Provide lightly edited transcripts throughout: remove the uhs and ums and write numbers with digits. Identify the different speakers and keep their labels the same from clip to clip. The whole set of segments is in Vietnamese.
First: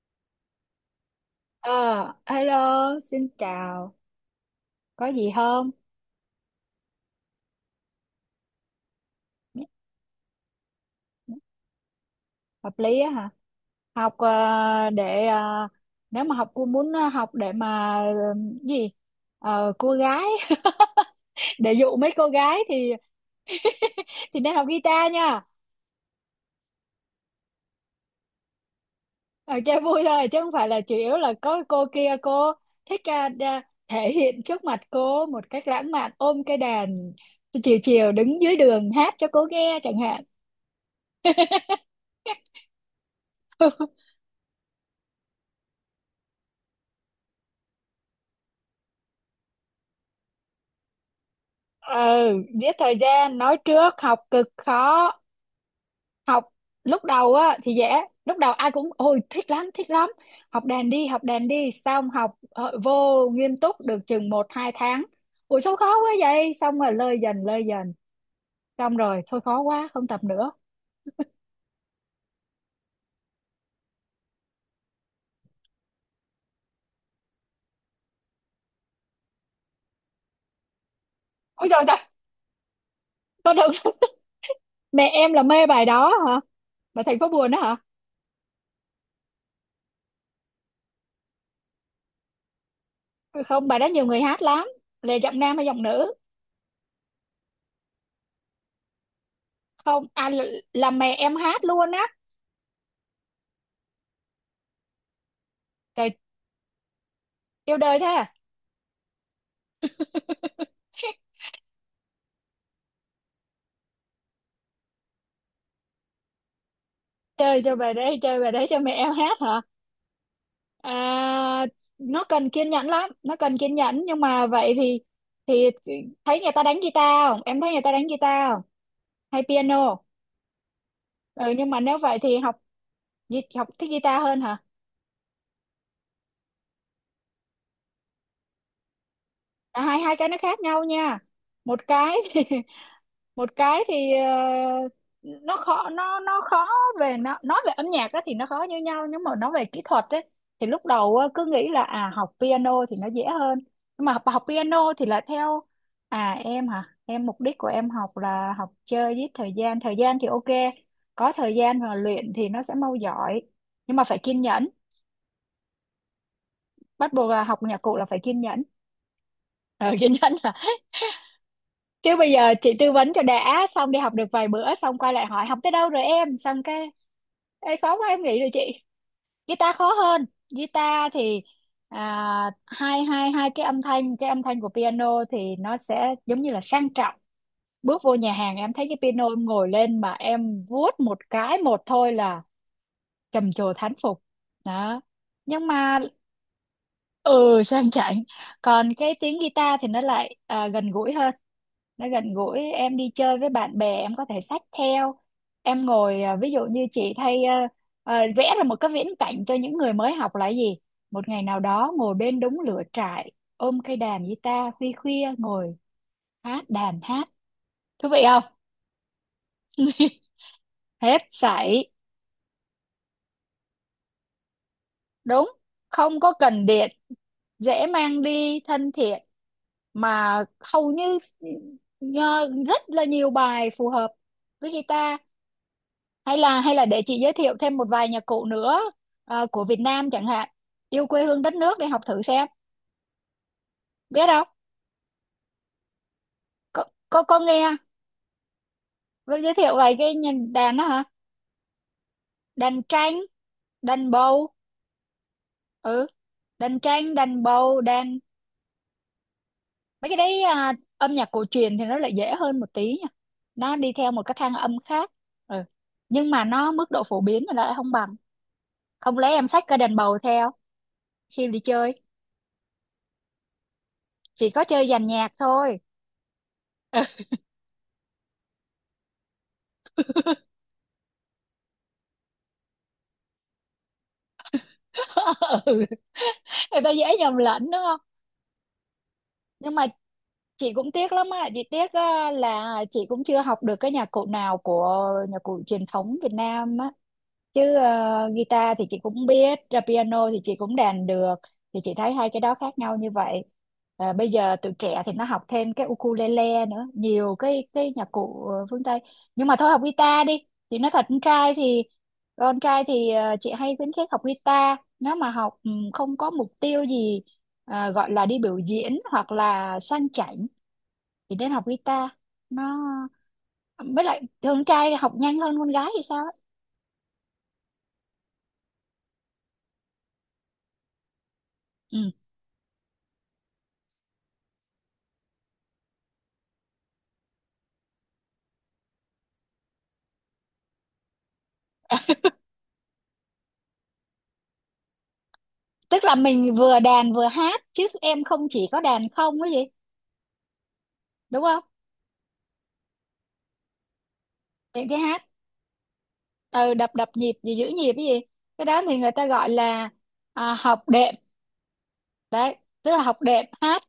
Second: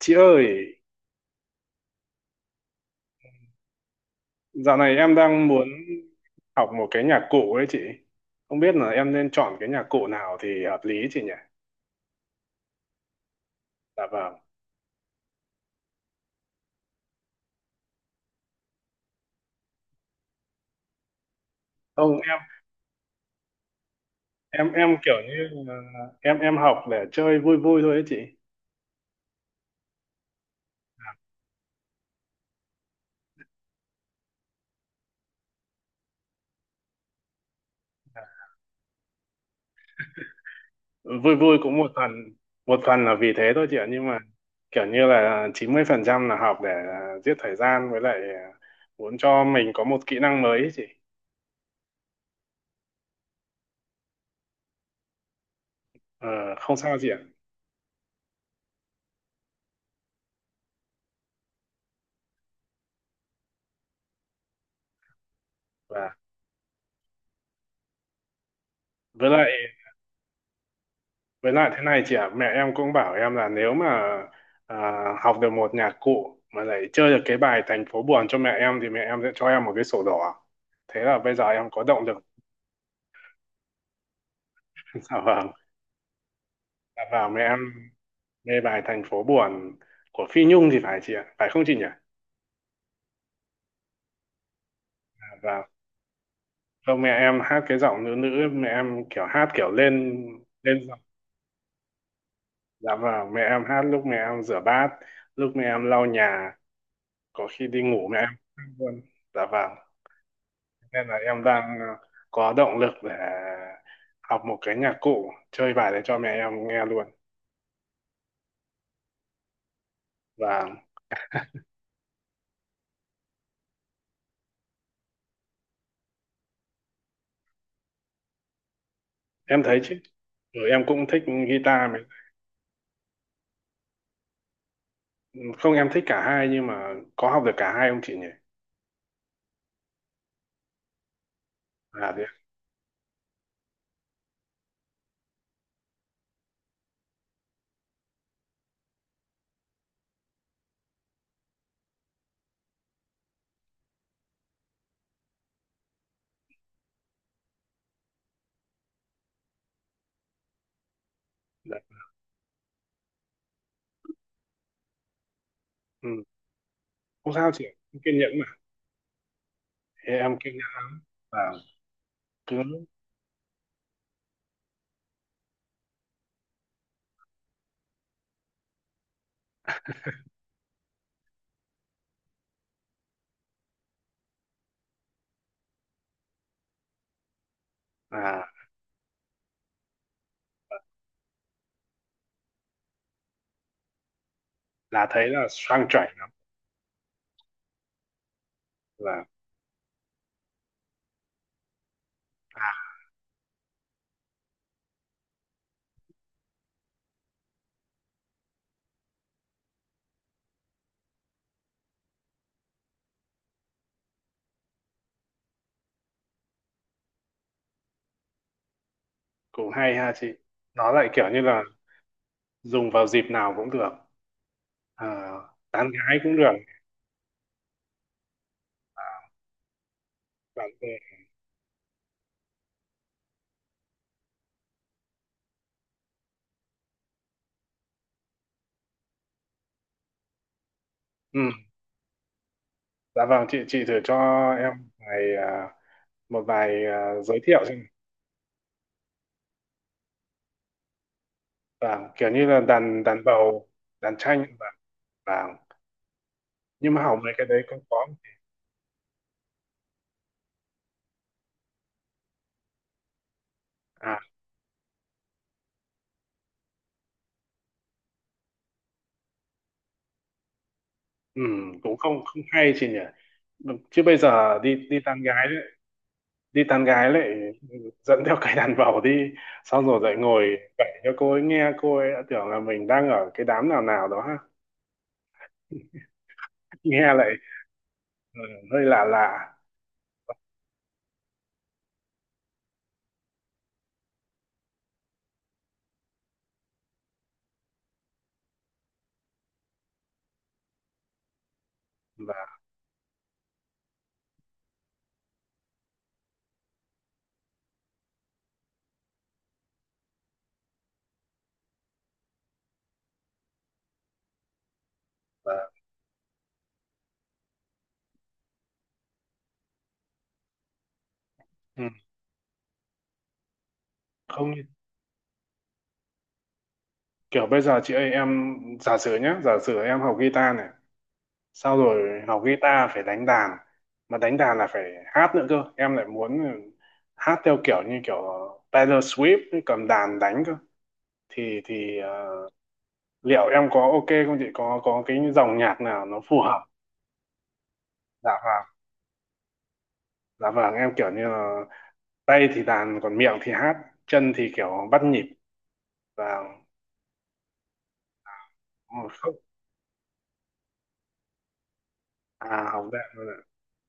Speaker 1: Chị ơi,
Speaker 2: Ờ, hello, xin chào.
Speaker 1: dạo này
Speaker 2: Có
Speaker 1: em
Speaker 2: gì
Speaker 1: đang muốn
Speaker 2: không?
Speaker 1: học một cái nhạc cụ ấy chị. Không biết là em nên chọn cái nhạc cụ nào thì hợp lý chị nhỉ?
Speaker 2: Hợp lý á hả?
Speaker 1: Dạ
Speaker 2: Học,
Speaker 1: vâng.
Speaker 2: để, nếu mà học cô muốn, học để mà, gì? Cô gái để dụ mấy
Speaker 1: Không,
Speaker 2: cô
Speaker 1: em
Speaker 2: gái thì nên học
Speaker 1: em em
Speaker 2: guitar
Speaker 1: kiểu
Speaker 2: nha.
Speaker 1: như là em học để chơi vui vui thôi ấy chị.
Speaker 2: Ờ, Chơi vui thôi chứ không phải là chủ yếu là có cô kia, cô thích, thể hiện trước mặt cô một cách lãng mạn, ôm cái đàn chiều chiều đứng dưới đường hát cho cô nghe chẳng hạn.
Speaker 1: Vui vui cũng một phần là vì thế thôi chị ạ, nhưng mà kiểu như là 90% là học để giết thời gian, với lại muốn cho mình có một kỹ năng mới ấy chị.
Speaker 2: Ừ, giết thời gian nói trước học cực khó.
Speaker 1: Ờ,
Speaker 2: Học
Speaker 1: không sao
Speaker 2: lúc
Speaker 1: chị ạ.
Speaker 2: đầu á thì dễ, lúc đầu ai cũng ôi thích lắm thích lắm, học đàn đi học đàn đi, xong học vô nghiêm túc được chừng một hai tháng, ủa sao khó quá
Speaker 1: Và
Speaker 2: vậy, xong rồi lơi dần lơi dần, xong rồi
Speaker 1: với
Speaker 2: thôi
Speaker 1: lại
Speaker 2: khó quá không tập nữa.
Speaker 1: Với lại thế này chị ạ, mẹ em cũng bảo em là nếu mà à, học được một nhạc cụ mà lại chơi được cái bài Thành phố buồn cho mẹ em thì mẹ em sẽ cho em một cái sổ đỏ. Thế là bây giờ em
Speaker 2: Ôi
Speaker 1: có
Speaker 2: trời trời,
Speaker 1: động lực.
Speaker 2: con được. Mẹ
Speaker 1: Dạ
Speaker 2: em là
Speaker 1: vâng.
Speaker 2: mê bài đó hả?
Speaker 1: Dạ
Speaker 2: Bài thành phố
Speaker 1: vâng, mẹ
Speaker 2: buồn
Speaker 1: em
Speaker 2: đó hả?
Speaker 1: mê bài Thành phố buồn của Phi Nhung thì phải chị ạ, phải không chị nhỉ?
Speaker 2: Không, bài đó nhiều người hát lắm. Là
Speaker 1: Dạ
Speaker 2: giọng nam
Speaker 1: vâng.
Speaker 2: hay giọng nữ?
Speaker 1: Không, mẹ em hát cái giọng nữ nữ, mẹ em kiểu hát kiểu
Speaker 2: Không
Speaker 1: lên
Speaker 2: à,
Speaker 1: lên
Speaker 2: là
Speaker 1: giọng.
Speaker 2: mẹ em hát luôn á.
Speaker 1: Dạ vâng, mẹ em hát lúc mẹ em rửa bát, lúc mẹ em lau
Speaker 2: Trời,
Speaker 1: nhà, có khi
Speaker 2: yêu
Speaker 1: đi
Speaker 2: đời thế
Speaker 1: ngủ mẹ em
Speaker 2: à?
Speaker 1: hát luôn. Dạ vâng. Nên là em đang có động lực để học một cái nhạc cụ chơi bài để cho mẹ em nghe luôn.
Speaker 2: Chơi cho bài đấy, chơi bài đấy cho mẹ em hát hả?
Speaker 1: Và
Speaker 2: À, nó cần kiên nhẫn lắm, nó cần kiên nhẫn, nhưng mà vậy thì thì thấy người ta đánh guitar không, em thấy người ta đánh guitar không, hay
Speaker 1: em thấy
Speaker 2: piano?
Speaker 1: chứ, rồi em cũng thích
Speaker 2: Ừ, nhưng mà
Speaker 1: guitar mà.
Speaker 2: nếu vậy thì học, học thích guitar hơn hả?
Speaker 1: Không, em thích cả hai nhưng mà có học được cả hai không chị nhỉ?
Speaker 2: À, hai hai cái nó khác nhau nha. Một
Speaker 1: À
Speaker 2: cái
Speaker 1: thế.
Speaker 2: thì một cái thì, nó khó, nó khó về, nó nói về âm nhạc á thì nó khó như nhau, nhưng mà nói về kỹ thuật ấy thì lúc đầu á, cứ nghĩ là à học piano thì nó dễ hơn, nhưng mà học, piano thì là theo. À em hả, em mục đích của em học là học chơi giết thời gian, thời gian thì ok, có thời gian
Speaker 1: Đấy.
Speaker 2: mà luyện thì nó sẽ mau giỏi, nhưng mà phải kiên nhẫn.
Speaker 1: Ừ.
Speaker 2: Bắt buộc
Speaker 1: Không
Speaker 2: là
Speaker 1: sao
Speaker 2: học
Speaker 1: chị,
Speaker 2: nhạc cụ
Speaker 1: em
Speaker 2: là
Speaker 1: kiên
Speaker 2: phải
Speaker 1: nhẫn
Speaker 2: kiên
Speaker 1: mà.
Speaker 2: nhẫn. Ờ,
Speaker 1: Thế
Speaker 2: kiên nhẫn.
Speaker 1: em kiên nhẫn. Và
Speaker 2: Chứ bây giờ
Speaker 1: cứ
Speaker 2: chị tư vấn cho đã xong đi học được vài bữa xong quay lại hỏi học tới đâu rồi em, xong cái Ê, khó quá em nghĩ rồi chị. Guitar khó hơn. Guitar thì, à, hai hai hai cái âm thanh, cái âm thanh của piano thì nó sẽ giống như là sang trọng, bước vô nhà
Speaker 1: à,
Speaker 2: hàng em thấy cái piano em ngồi lên mà em vuốt một cái một thôi là trầm trồ thán phục đó.
Speaker 1: là thấy là
Speaker 2: Nhưng
Speaker 1: sang
Speaker 2: mà
Speaker 1: chảy lắm,
Speaker 2: ừ sang chảnh, còn cái
Speaker 1: là
Speaker 2: tiếng guitar thì nó lại, gần gũi hơn. Nó gần gũi, em đi chơi với bạn bè em có thể xách theo, em ngồi, ví dụ như chị thay, vẽ ra một cái viễn cảnh cho những người mới học là gì, một ngày nào đó ngồi bên đống lửa trại, ôm cây đàn guitar khuya khuya ngồi hát đàn hát, thú vị không?
Speaker 1: cũng hay ha chị. Nó lại
Speaker 2: Hết
Speaker 1: kiểu như là
Speaker 2: sảy.
Speaker 1: dùng vào dịp nào cũng được, à,
Speaker 2: Đúng
Speaker 1: tán gái
Speaker 2: không có
Speaker 1: cũng được,
Speaker 2: cần điện, dễ mang đi thân thiện, mà
Speaker 1: bạn bè.
Speaker 2: hầu như rất là nhiều bài phù hợp với guitar. Hay là, hay là để chị giới thiệu thêm một vài nhạc cụ nữa, của Việt Nam chẳng hạn, yêu quê
Speaker 1: Ừ.
Speaker 2: hương đất nước, để học thử xem,
Speaker 1: Dạ vâng, chị thử cho
Speaker 2: biết không?
Speaker 1: em vài, à, một
Speaker 2: Có,
Speaker 1: vài
Speaker 2: có
Speaker 1: giới thiệu
Speaker 2: nghe,
Speaker 1: xem.
Speaker 2: với giới thiệu vài cái nhìn đàn đó hả.
Speaker 1: Vâng, kiểu như là
Speaker 2: Đàn
Speaker 1: đàn
Speaker 2: tranh,
Speaker 1: đàn bầu,
Speaker 2: đàn
Speaker 1: đàn tranh
Speaker 2: bầu.
Speaker 1: vâng.
Speaker 2: Ừ, đàn
Speaker 1: Nhưng mà
Speaker 2: tranh
Speaker 1: hỏng mấy
Speaker 2: đàn
Speaker 1: cái đấy cũng
Speaker 2: bầu
Speaker 1: có.
Speaker 2: đàn mấy cái đấy, âm nhạc cổ truyền thì nó lại dễ hơn một tí nha, nó đi theo
Speaker 1: À,
Speaker 2: một cái thang âm khác. Ừ. Nhưng mà nó mức độ phổ biến thì nó lại không bằng. Không lẽ em xách cái đàn bầu theo khi đi chơi,
Speaker 1: cũng không không hay chị nhỉ. Vâng, chứ bây
Speaker 2: chỉ
Speaker 1: giờ
Speaker 2: có
Speaker 1: đi
Speaker 2: chơi
Speaker 1: đi
Speaker 2: dàn
Speaker 1: tán
Speaker 2: nhạc
Speaker 1: gái đấy,
Speaker 2: thôi.
Speaker 1: đi tán gái lại, ừ, dẫn theo cái đàn bầu đi, xong rồi lại ngồi kể cho cô ấy nghe, cô ấy đã tưởng là mình đang ở cái đám nào nào đó ha.
Speaker 2: Ừ. Người ta
Speaker 1: Nghe
Speaker 2: dễ
Speaker 1: lại
Speaker 2: nhầm lẫn đúng không.
Speaker 1: ừ, hơi lạ lạ.
Speaker 2: Nhưng mà chị cũng tiếc lắm á, chị tiếc á, là chị cũng chưa học được cái nhạc cụ nào của nhạc cụ truyền thống Việt Nam á. Chứ guitar thì chị cũng biết ra, piano thì chị cũng đàn được, thì chị thấy hai cái
Speaker 1: và,
Speaker 2: đó khác nhau như vậy. Ờ, bây giờ tụi trẻ thì nó học thêm cái ukulele nữa, nhiều cái nhạc cụ, phương Tây, nhưng mà thôi học guitar đi. Thì nói thật con trai thì, chị hay khuyến khích học guitar, nếu mà học
Speaker 1: và
Speaker 2: ừ, không có mục tiêu gì, gọi là đi biểu diễn hoặc là sang chảnh thì nên học
Speaker 1: ừ,
Speaker 2: guitar. Nó với lại
Speaker 1: Không,
Speaker 2: thường con trai học nhanh hơn con gái thì sao ấy.
Speaker 1: kiểu bây giờ chị ơi, em giả sử em học guitar này, sau
Speaker 2: Ừ.
Speaker 1: rồi học guitar phải đánh đàn, mà đánh đàn là phải hát nữa cơ, em lại muốn hát theo kiểu như kiểu Taylor Swift ấy, cầm đàn đánh cơ, thì liệu em có ok không chị, có cái dòng nhạc
Speaker 2: Tức
Speaker 1: nào
Speaker 2: là
Speaker 1: nó phù
Speaker 2: mình
Speaker 1: hợp.
Speaker 2: vừa đàn vừa hát chứ em
Speaker 1: Dạ
Speaker 2: không
Speaker 1: vâng.
Speaker 2: chỉ có đàn không cái gì,
Speaker 1: Dạ vâng, em kiểu như
Speaker 2: đúng
Speaker 1: là
Speaker 2: không?
Speaker 1: tay thì đàn, còn miệng thì hát, chân thì kiểu
Speaker 2: Những cái
Speaker 1: bắt
Speaker 2: hát
Speaker 1: nhịp. Và
Speaker 2: ừ, đập đập nhịp gì, giữ nhịp cái gì, cái đó thì người ta
Speaker 1: không
Speaker 2: gọi là, học đệm. Đấy,
Speaker 1: à, học
Speaker 2: tức là
Speaker 1: dạng
Speaker 2: học
Speaker 1: luôn ạ.
Speaker 2: đệm hát,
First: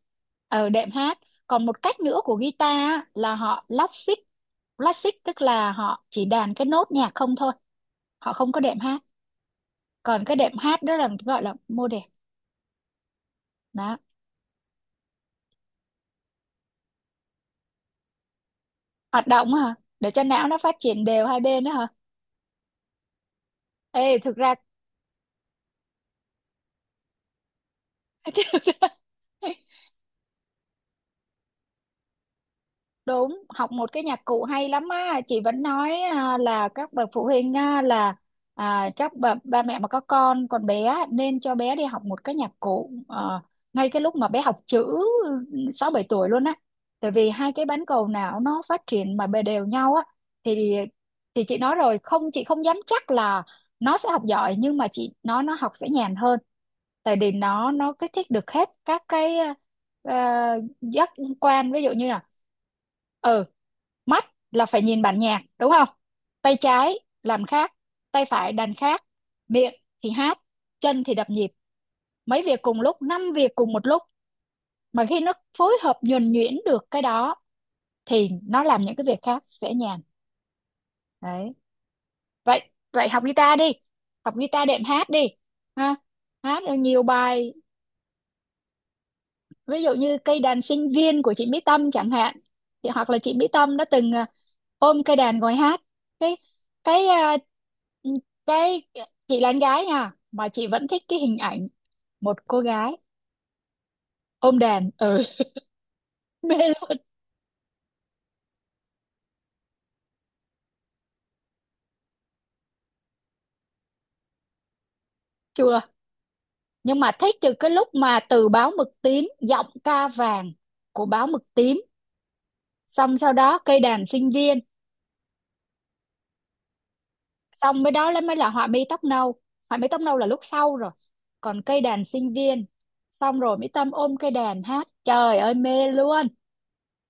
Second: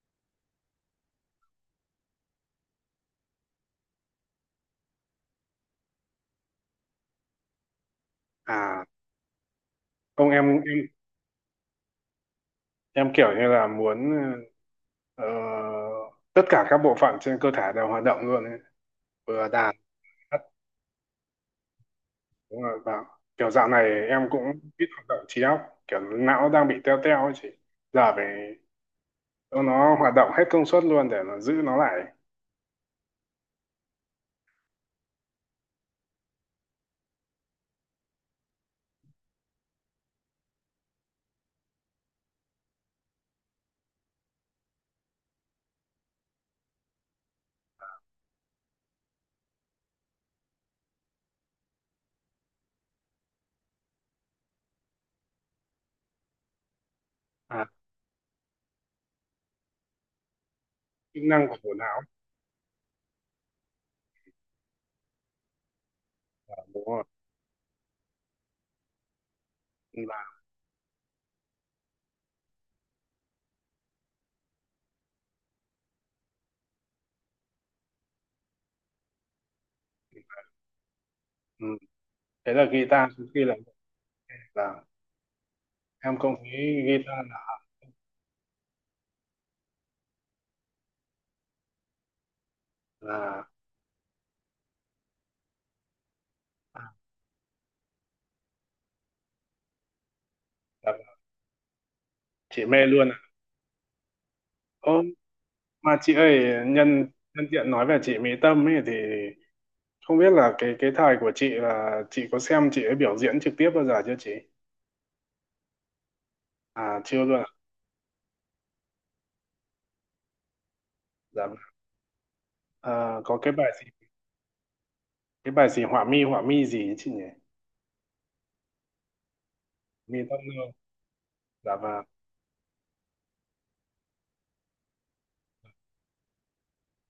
Speaker 2: ở đệm hát. Còn một cách nữa của guitar á, là họ classic, classic tức là họ chỉ đàn cái nốt nhạc không thôi, họ không có đệm
Speaker 1: À
Speaker 2: hát. Còn
Speaker 1: không,
Speaker 2: cái
Speaker 1: em
Speaker 2: đệm hát
Speaker 1: em
Speaker 2: đó là gọi là mô đệm.
Speaker 1: em kiểu như là muốn
Speaker 2: Đó,
Speaker 1: ờ, tất cả các bộ phận trên cơ thể đều hoạt động luôn ấy.
Speaker 2: hoạt
Speaker 1: Vừa
Speaker 2: động á
Speaker 1: đàn
Speaker 2: hả, để cho
Speaker 1: hát,
Speaker 2: não nó phát triển đều hai bên đó hả?
Speaker 1: đúng rồi. Và kiểu dạo này
Speaker 2: Ê
Speaker 1: em
Speaker 2: thực
Speaker 1: cũng
Speaker 2: ra
Speaker 1: ít hoạt động trí óc, kiểu não đang bị teo teo ấy chị, giờ phải cho nó hoạt động hết công suất luôn để nó giữ nó lại
Speaker 2: Đúng, học một cái nhạc cụ hay lắm á, chị vẫn nói, là các bậc phụ huynh á, là, các bậc ba mẹ mà có con còn bé á, nên cho bé đi học một cái nhạc cụ, ngay cái lúc mà bé học chữ 6 7 tuổi luôn á. Tại vì hai cái bán cầu não nó phát triển mà bề đều nhau á thì, chị nói rồi, không chị không dám chắc là nó sẽ học giỏi, nhưng mà chị nói nó học sẽ nhàn hơn. Tại vì
Speaker 1: à,
Speaker 2: nó kích thích được hết các cái, ờ, giác
Speaker 1: chức năng của
Speaker 2: quan,
Speaker 1: bộ
Speaker 2: ví dụ
Speaker 1: não.
Speaker 2: như là ừ mắt là phải nhìn bản nhạc đúng không, tay
Speaker 1: Đúng
Speaker 2: trái
Speaker 1: rồi.
Speaker 2: làm khác, tay phải đàn khác, miệng thì
Speaker 1: Và
Speaker 2: hát, chân thì đập nhịp, mấy việc cùng lúc, năm việc cùng một lúc, mà khi nó phối hợp nhuần nhuyễn được cái đó thì nó làm những cái việc khác sẽ nhàn. Đấy,
Speaker 1: ừ. Thế là
Speaker 2: vậy vậy
Speaker 1: guitar
Speaker 2: học
Speaker 1: khi là
Speaker 2: guitar đi, học guitar đệm
Speaker 1: là
Speaker 2: hát đi ha.
Speaker 1: em không
Speaker 2: Hát
Speaker 1: thấy
Speaker 2: nhiều
Speaker 1: guitar
Speaker 2: bài, ví dụ như cây đàn sinh viên của chị Mỹ Tâm chẳng hạn, thì hoặc là chị
Speaker 1: là,
Speaker 2: Mỹ Tâm đã từng, ôm cây đàn ngồi hát cái
Speaker 1: à,
Speaker 2: cái, cái chị là con gái nha, mà chị vẫn
Speaker 1: là
Speaker 2: thích cái hình ảnh một cô
Speaker 1: chị mê
Speaker 2: gái
Speaker 1: luôn ạ.
Speaker 2: ôm đàn.
Speaker 1: Ô,
Speaker 2: Ừ
Speaker 1: mà chị ơi,
Speaker 2: mê luôn.
Speaker 1: nhân nhân tiện nói về chị Mỹ Tâm ấy thì không biết là cái thời của chị, là chị có xem chị ấy biểu diễn trực tiếp bao giờ chưa chị?
Speaker 2: Chùa,
Speaker 1: À,
Speaker 2: nhưng mà
Speaker 1: chưa
Speaker 2: thích
Speaker 1: luôn à?
Speaker 2: từ cái lúc mà từ báo mực tím giọng ca vàng của báo mực
Speaker 1: Dạ vâng.
Speaker 2: tím, xong
Speaker 1: Ờ,
Speaker 2: sau
Speaker 1: có cái
Speaker 2: đó
Speaker 1: bài
Speaker 2: cây
Speaker 1: gì,
Speaker 2: đàn sinh viên.
Speaker 1: họa mi gì ấy chị nhỉ.
Speaker 2: Xong mới đó là mới là họa mi tóc nâu, họa mi tóc nâu
Speaker 1: Mỹ
Speaker 2: là
Speaker 1: Tâm
Speaker 2: lúc
Speaker 1: luôn.
Speaker 2: sau rồi, còn
Speaker 1: Dạ
Speaker 2: cây
Speaker 1: vâng.
Speaker 2: đàn sinh viên xong rồi Mỹ Tâm ôm cây đàn hát trời ơi mê luôn.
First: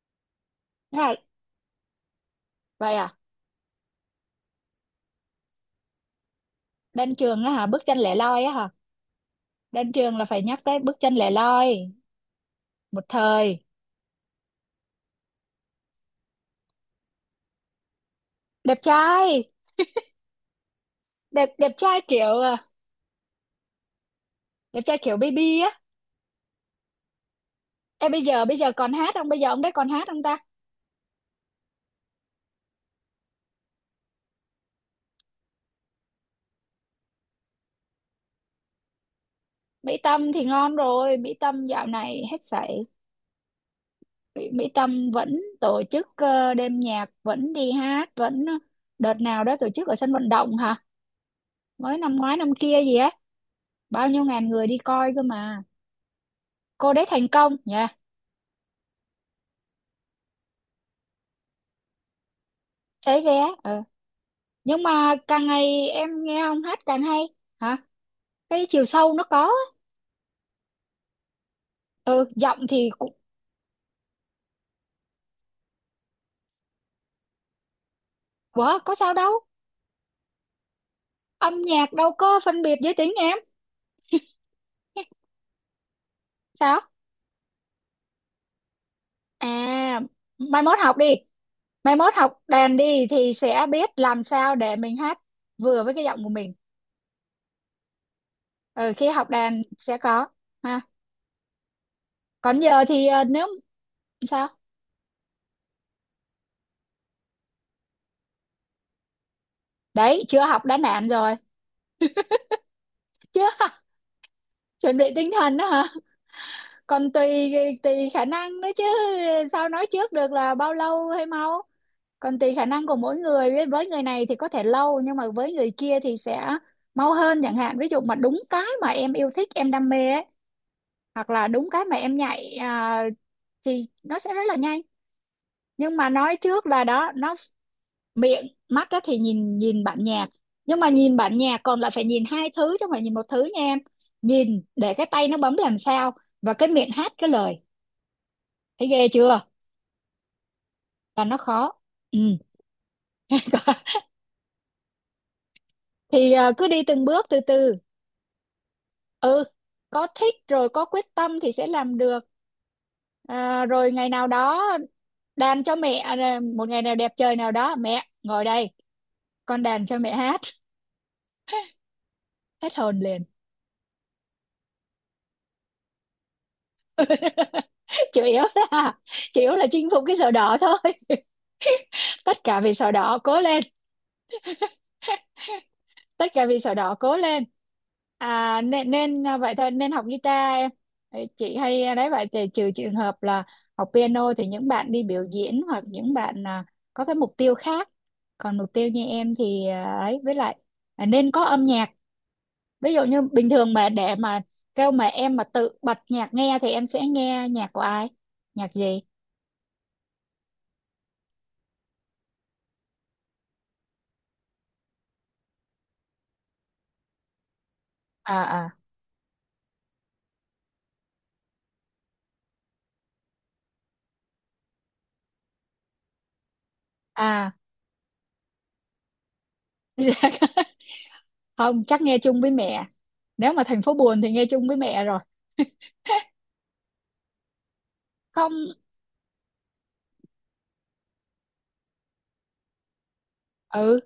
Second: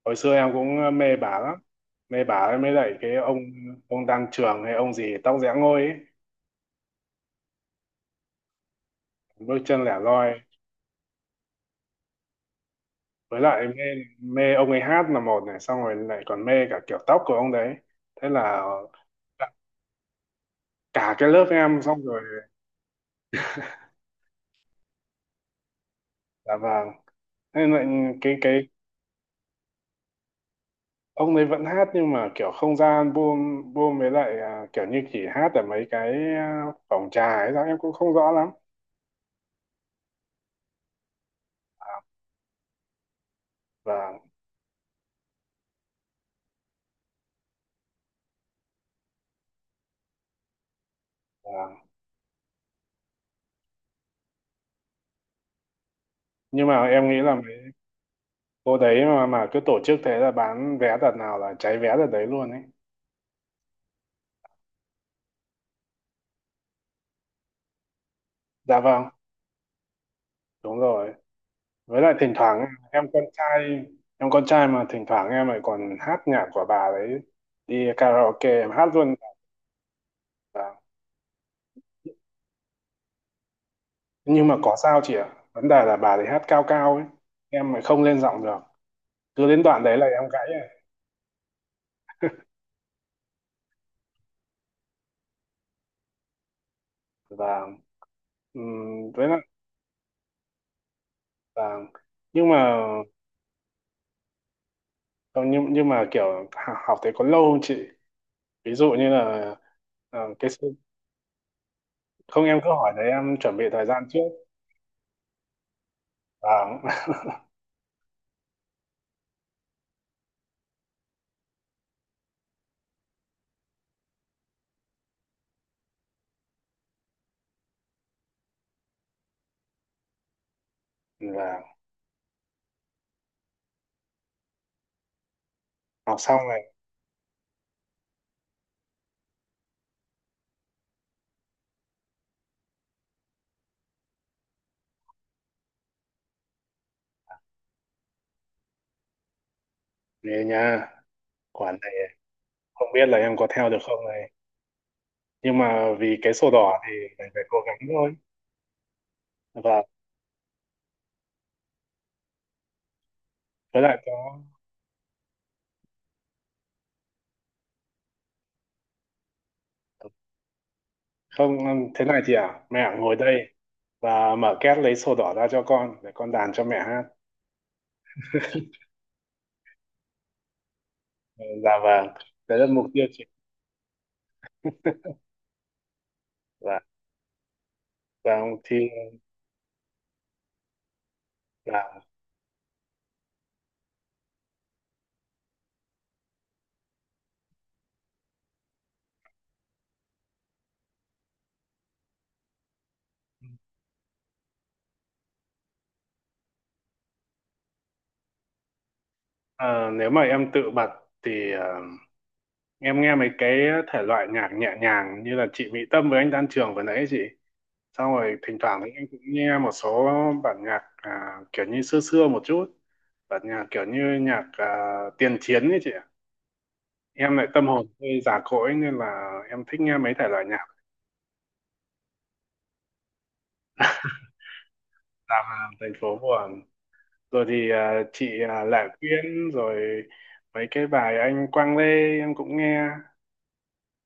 Speaker 1: Hồi xưa em cũng
Speaker 2: Thế
Speaker 1: mê
Speaker 2: là,
Speaker 1: bà lắm, mê bà ấy mới lại
Speaker 2: vậy
Speaker 1: cái
Speaker 2: à.
Speaker 1: ông, Đan Trường hay ông gì tóc giã ngôi ấy.
Speaker 2: Đan Trường á hả, bước chân lẻ loi á hả.
Speaker 1: Bước chân
Speaker 2: Đan
Speaker 1: lẻ
Speaker 2: Trường là
Speaker 1: loi.
Speaker 2: phải nhắc tới bước chân lẻ loi một
Speaker 1: Với
Speaker 2: thời.
Speaker 1: lại mê, ông ấy hát là một này, xong rồi lại còn mê cả kiểu tóc của ông đấy, thế là
Speaker 2: Đẹp trai,
Speaker 1: cả cái lớp
Speaker 2: đẹp đẹp
Speaker 1: em, xong
Speaker 2: trai
Speaker 1: rồi.
Speaker 2: kiểu, đẹp trai kiểu baby á.
Speaker 1: Dạ vâng. Thế nên lại
Speaker 2: Em bây
Speaker 1: cái
Speaker 2: giờ, bây
Speaker 1: cái
Speaker 2: giờ còn hát không, bây giờ ông đấy còn hát không ta?
Speaker 1: ông ấy vẫn hát nhưng mà kiểu không ra album, với lại kiểu như chỉ hát ở mấy cái phòng trà ấy sao em cũng không rõ lắm.
Speaker 2: Mỹ Tâm thì ngon rồi, Mỹ Tâm dạo này hết sảy.
Speaker 1: Và
Speaker 2: Mỹ Tâm vẫn tổ chức, đêm nhạc vẫn đi hát vẫn, đợt nào đó tổ chức ở sân vận động hả,
Speaker 1: vâng.
Speaker 2: mới năm ngoái năm kia gì á, bao nhiêu ngàn người đi coi cơ mà.
Speaker 1: Nhưng mà
Speaker 2: Cô đấy
Speaker 1: em nghĩ
Speaker 2: thành
Speaker 1: là mấy
Speaker 2: công nha.
Speaker 1: cô đấy, mà cứ tổ chức thế là bán vé đợt nào là cháy vé đợt đấy luôn ấy.
Speaker 2: Cháy vé. Ờ. Nhưng mà càng ngày em nghe ông hát càng hay hả, cái
Speaker 1: Dạ
Speaker 2: chiều
Speaker 1: vâng.
Speaker 2: sâu nó có á.
Speaker 1: Đúng rồi. Với lại
Speaker 2: Ừ
Speaker 1: thỉnh
Speaker 2: giọng
Speaker 1: thoảng
Speaker 2: thì
Speaker 1: em
Speaker 2: cũng
Speaker 1: con trai, mà thỉnh thoảng em lại còn hát nhạc của bà đấy, đi karaoke em
Speaker 2: quá
Speaker 1: hát
Speaker 2: có sao
Speaker 1: luôn.
Speaker 2: đâu,
Speaker 1: Dạ.
Speaker 2: âm nhạc đâu có phân biệt giới tính em.
Speaker 1: Nhưng mà có sao chị ạ, vấn đề là bà thì hát cao
Speaker 2: Sao?
Speaker 1: cao ấy, em lại không lên giọng được, cứ
Speaker 2: À,
Speaker 1: đến đoạn đấy là em gãy
Speaker 2: mai mốt
Speaker 1: ấy.
Speaker 2: học đi, mai mốt học đàn đi thì sẽ biết làm sao để mình hát vừa với cái giọng của mình.
Speaker 1: Và
Speaker 2: Ừ, khi
Speaker 1: với
Speaker 2: học
Speaker 1: lại
Speaker 2: đàn sẽ có ha.
Speaker 1: là. Nhưng
Speaker 2: Còn
Speaker 1: mà
Speaker 2: giờ thì, nếu sao
Speaker 1: không, nhưng mà kiểu học thế có lâu không chị, ví dụ như là ờ,
Speaker 2: đấy chưa
Speaker 1: cái
Speaker 2: học
Speaker 1: sự-
Speaker 2: đã nản rồi
Speaker 1: không em cứ hỏi đấy em
Speaker 2: chưa.
Speaker 1: chuẩn bị thời gian trước.
Speaker 2: Chuẩn bị tinh thần đó hả?
Speaker 1: Và
Speaker 2: Còn tùy, tùy khả năng nữa chứ, sao nói trước được là bao lâu hay mau. Còn tùy khả năng của mỗi người, với người này thì có thể lâu, nhưng mà với người kia thì sẽ mau hơn chẳng hạn, ví dụ mà đúng cái mà em yêu thích em đam mê ấy, hoặc là
Speaker 1: và
Speaker 2: đúng cái mà em nhạy, thì nó sẽ rất là nhanh. Nhưng mà
Speaker 1: học
Speaker 2: nói
Speaker 1: xong này,
Speaker 2: trước là đó nó miệng mắt á thì, nhìn nhìn bản nhạc, nhưng mà nhìn bản nhạc còn lại phải nhìn hai thứ chứ không phải nhìn một thứ nha em. Nhìn để cái tay nó bấm làm sao, và cái miệng hát cái lời, thấy ghê chưa?
Speaker 1: nghề nha,
Speaker 2: Và nó khó.
Speaker 1: quản này,
Speaker 2: Ừ.
Speaker 1: không biết là em có theo được không này. Nhưng mà vì cái
Speaker 2: Thì,
Speaker 1: sổ
Speaker 2: cứ
Speaker 1: đỏ
Speaker 2: đi
Speaker 1: thì
Speaker 2: từng bước
Speaker 1: phải
Speaker 2: từ
Speaker 1: phải cố
Speaker 2: từ.
Speaker 1: gắng thôi.
Speaker 2: Ừ,
Speaker 1: Và
Speaker 2: có thích rồi có quyết tâm thì sẽ làm được. À,
Speaker 1: với
Speaker 2: rồi
Speaker 1: lại
Speaker 2: ngày nào
Speaker 1: có
Speaker 2: đó đàn cho mẹ, một ngày nào đẹp trời nào đó mẹ ngồi đây con đàn cho mẹ hát.
Speaker 1: không, thế này chị à,
Speaker 2: Hết
Speaker 1: mẹ
Speaker 2: hồn
Speaker 1: ngồi
Speaker 2: liền.
Speaker 1: đây và mở két lấy sổ đỏ ra cho con để con đàn cho mẹ hát.
Speaker 2: Chủ yếu là, chinh phục cái sổ đỏ thôi.
Speaker 1: Ừ, dạ vâng,
Speaker 2: Tất
Speaker 1: đấy
Speaker 2: cả
Speaker 1: là
Speaker 2: vì
Speaker 1: mục
Speaker 2: sổ
Speaker 1: tiêu
Speaker 2: đỏ,
Speaker 1: chị.
Speaker 2: cố lên. Tất cả vì sổ
Speaker 1: Và
Speaker 2: đỏ, cố lên.
Speaker 1: vâng,
Speaker 2: À,
Speaker 1: thì
Speaker 2: nên nên, vậy thôi nên học guitar em. Đấy, chị hay,
Speaker 1: là
Speaker 2: đấy vậy thì trừ trường hợp là học piano thì những bạn đi biểu diễn hoặc những bạn, có cái mục tiêu khác. Còn mục tiêu như em thì à, ấy với lại, nên có âm nhạc. Ví dụ như bình thường mà để mà kêu mà em mà tự bật nhạc nghe thì em sẽ nghe nhạc của ai, nhạc gì?
Speaker 1: ờ, nếu mà em tự bật thì em nghe mấy cái thể loại nhạc nhẹ nhàng như là chị Mỹ Tâm với anh Đan Trường vừa nãy ấy chị, xong
Speaker 2: À
Speaker 1: rồi thỉnh
Speaker 2: à
Speaker 1: thoảng thì em cũng nghe một số bản nhạc kiểu như xưa xưa một chút, bản nhạc kiểu như nhạc tiền chiến ấy chị ạ, em lại
Speaker 2: à.
Speaker 1: tâm hồn hơi già cỗi nên là em thích nghe mấy
Speaker 2: Dạ.
Speaker 1: thể loại nhạc.
Speaker 2: Không chắc nghe chung với mẹ, nếu mà thành phố buồn thì nghe chung với mẹ rồi.
Speaker 1: Làm thành phố buồn rồi thì chị
Speaker 2: Không.
Speaker 1: Lạ Quyên rồi mấy cái bài anh Quang Lê em cũng nghe.
Speaker 2: Ừ,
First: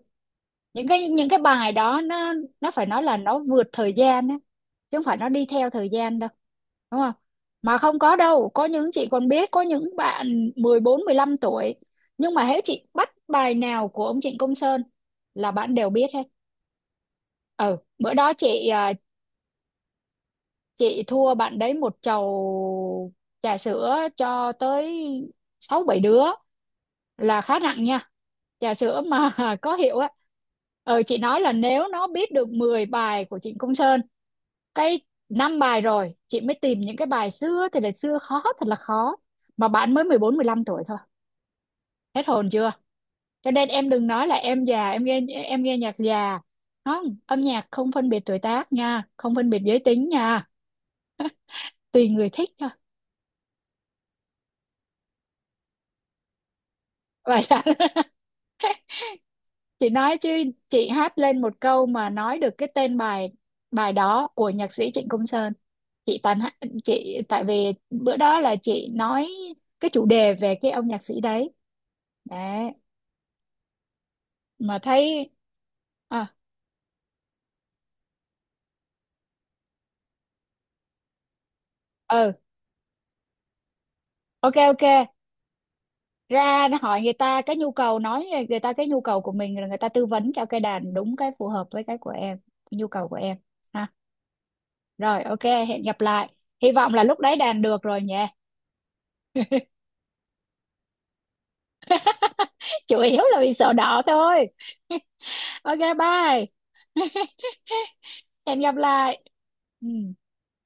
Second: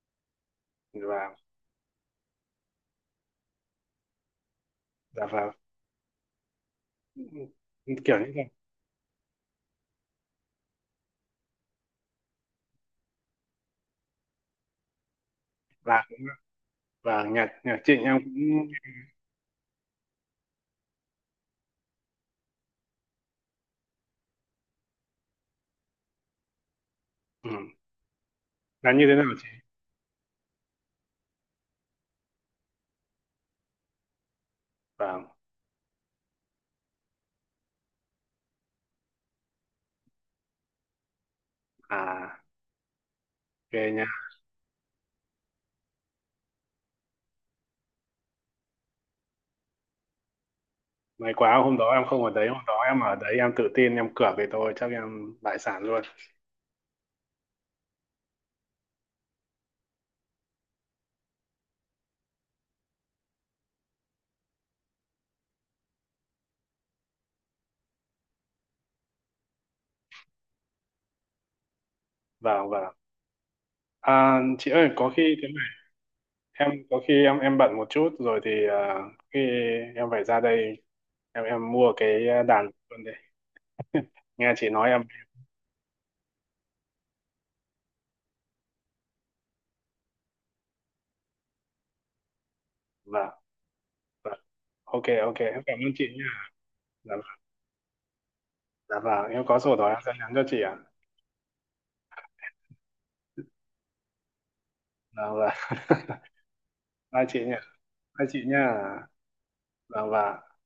Speaker 2: những cái
Speaker 1: Và
Speaker 2: bài đó nó phải nói là nó vượt thời gian á chứ không phải
Speaker 1: và,
Speaker 2: nó đi
Speaker 1: và
Speaker 2: theo thời gian đâu, đúng không? Mà không có
Speaker 1: kiểu như vậy.
Speaker 2: đâu, có những, chị còn biết có những bạn 14-15 tuổi, nhưng mà hễ chị bắt bài nào của ông Trịnh Công Sơn là bạn đều
Speaker 1: Và
Speaker 2: biết hết.
Speaker 1: nhạc nhạc
Speaker 2: Ừ
Speaker 1: Trịnh
Speaker 2: bữa
Speaker 1: em
Speaker 2: đó
Speaker 1: cũng.
Speaker 2: chị, chị thua bạn đấy một chầu trà sữa, cho tới sáu bảy đứa là
Speaker 1: Ừ,
Speaker 2: khá nặng nha, trà
Speaker 1: là
Speaker 2: sữa
Speaker 1: như thế nào
Speaker 2: mà.
Speaker 1: chị?
Speaker 2: Có hiệu á. Ờ, chị nói là nếu nó biết được 10 bài của Trịnh Công Sơn cái
Speaker 1: Và
Speaker 2: 5 bài rồi, chị mới tìm những cái bài xưa thì là xưa khó thật là khó, mà bạn mới 14 mười 15 tuổi thôi, hết
Speaker 1: à
Speaker 2: hồn chưa. Cho nên em
Speaker 1: ghê nha.
Speaker 2: đừng nói là em già, em nghe nhạc già, không âm nhạc không phân biệt tuổi tác nha, không phân biệt giới tính nha.
Speaker 1: May quá hôm đó em
Speaker 2: Tùy
Speaker 1: không ở
Speaker 2: người
Speaker 1: đấy,
Speaker 2: thích
Speaker 1: hôm
Speaker 2: thôi.
Speaker 1: đó em ở đấy em tự tin em cược thì tôi chắc em đại sản luôn.
Speaker 2: Vậy hả? Chị nói chứ, chị hát lên một câu mà nói được cái tên bài, bài đó của nhạc sĩ Trịnh Công Sơn. Chị chị tại vì bữa đó là chị nói cái chủ đề về cái ông nhạc sĩ đấy.
Speaker 1: và
Speaker 2: Đấy
Speaker 1: và chị
Speaker 2: mà
Speaker 1: ơi, có
Speaker 2: thấy
Speaker 1: khi thế,
Speaker 2: à
Speaker 1: em có khi em bận một chút rồi thì khi em phải ra đây, em mua cái
Speaker 2: ừ
Speaker 1: đàn luôn đây. Nghe
Speaker 2: ok
Speaker 1: chị
Speaker 2: ok.
Speaker 1: nói em
Speaker 2: Ra hỏi người ta cái nhu cầu, nói người ta cái nhu cầu của mình rồi người ta tư vấn cho cái đàn đúng cái phù hợp với cái của em nhu cầu của
Speaker 1: vâng
Speaker 2: em ha.
Speaker 1: vâng, ok
Speaker 2: Rồi
Speaker 1: ok,
Speaker 2: ok,
Speaker 1: em cảm
Speaker 2: hẹn
Speaker 1: ơn
Speaker 2: gặp
Speaker 1: chị
Speaker 2: lại,
Speaker 1: nha.
Speaker 2: hy vọng là
Speaker 1: Dạ
Speaker 2: lúc đấy
Speaker 1: vâng.
Speaker 2: đàn được rồi nhỉ.
Speaker 1: Dạ vâng, em có sổ đó em sẽ nhắn cho chị ạ à?
Speaker 2: Chủ yếu là vì sợ đỏ thôi.
Speaker 1: Dạ vâng
Speaker 2: Ok bye.
Speaker 1: Bye chị nha. Bye chị
Speaker 2: Hẹn
Speaker 1: nha.
Speaker 2: gặp lại. Ừ.
Speaker 1: Vâng vâng.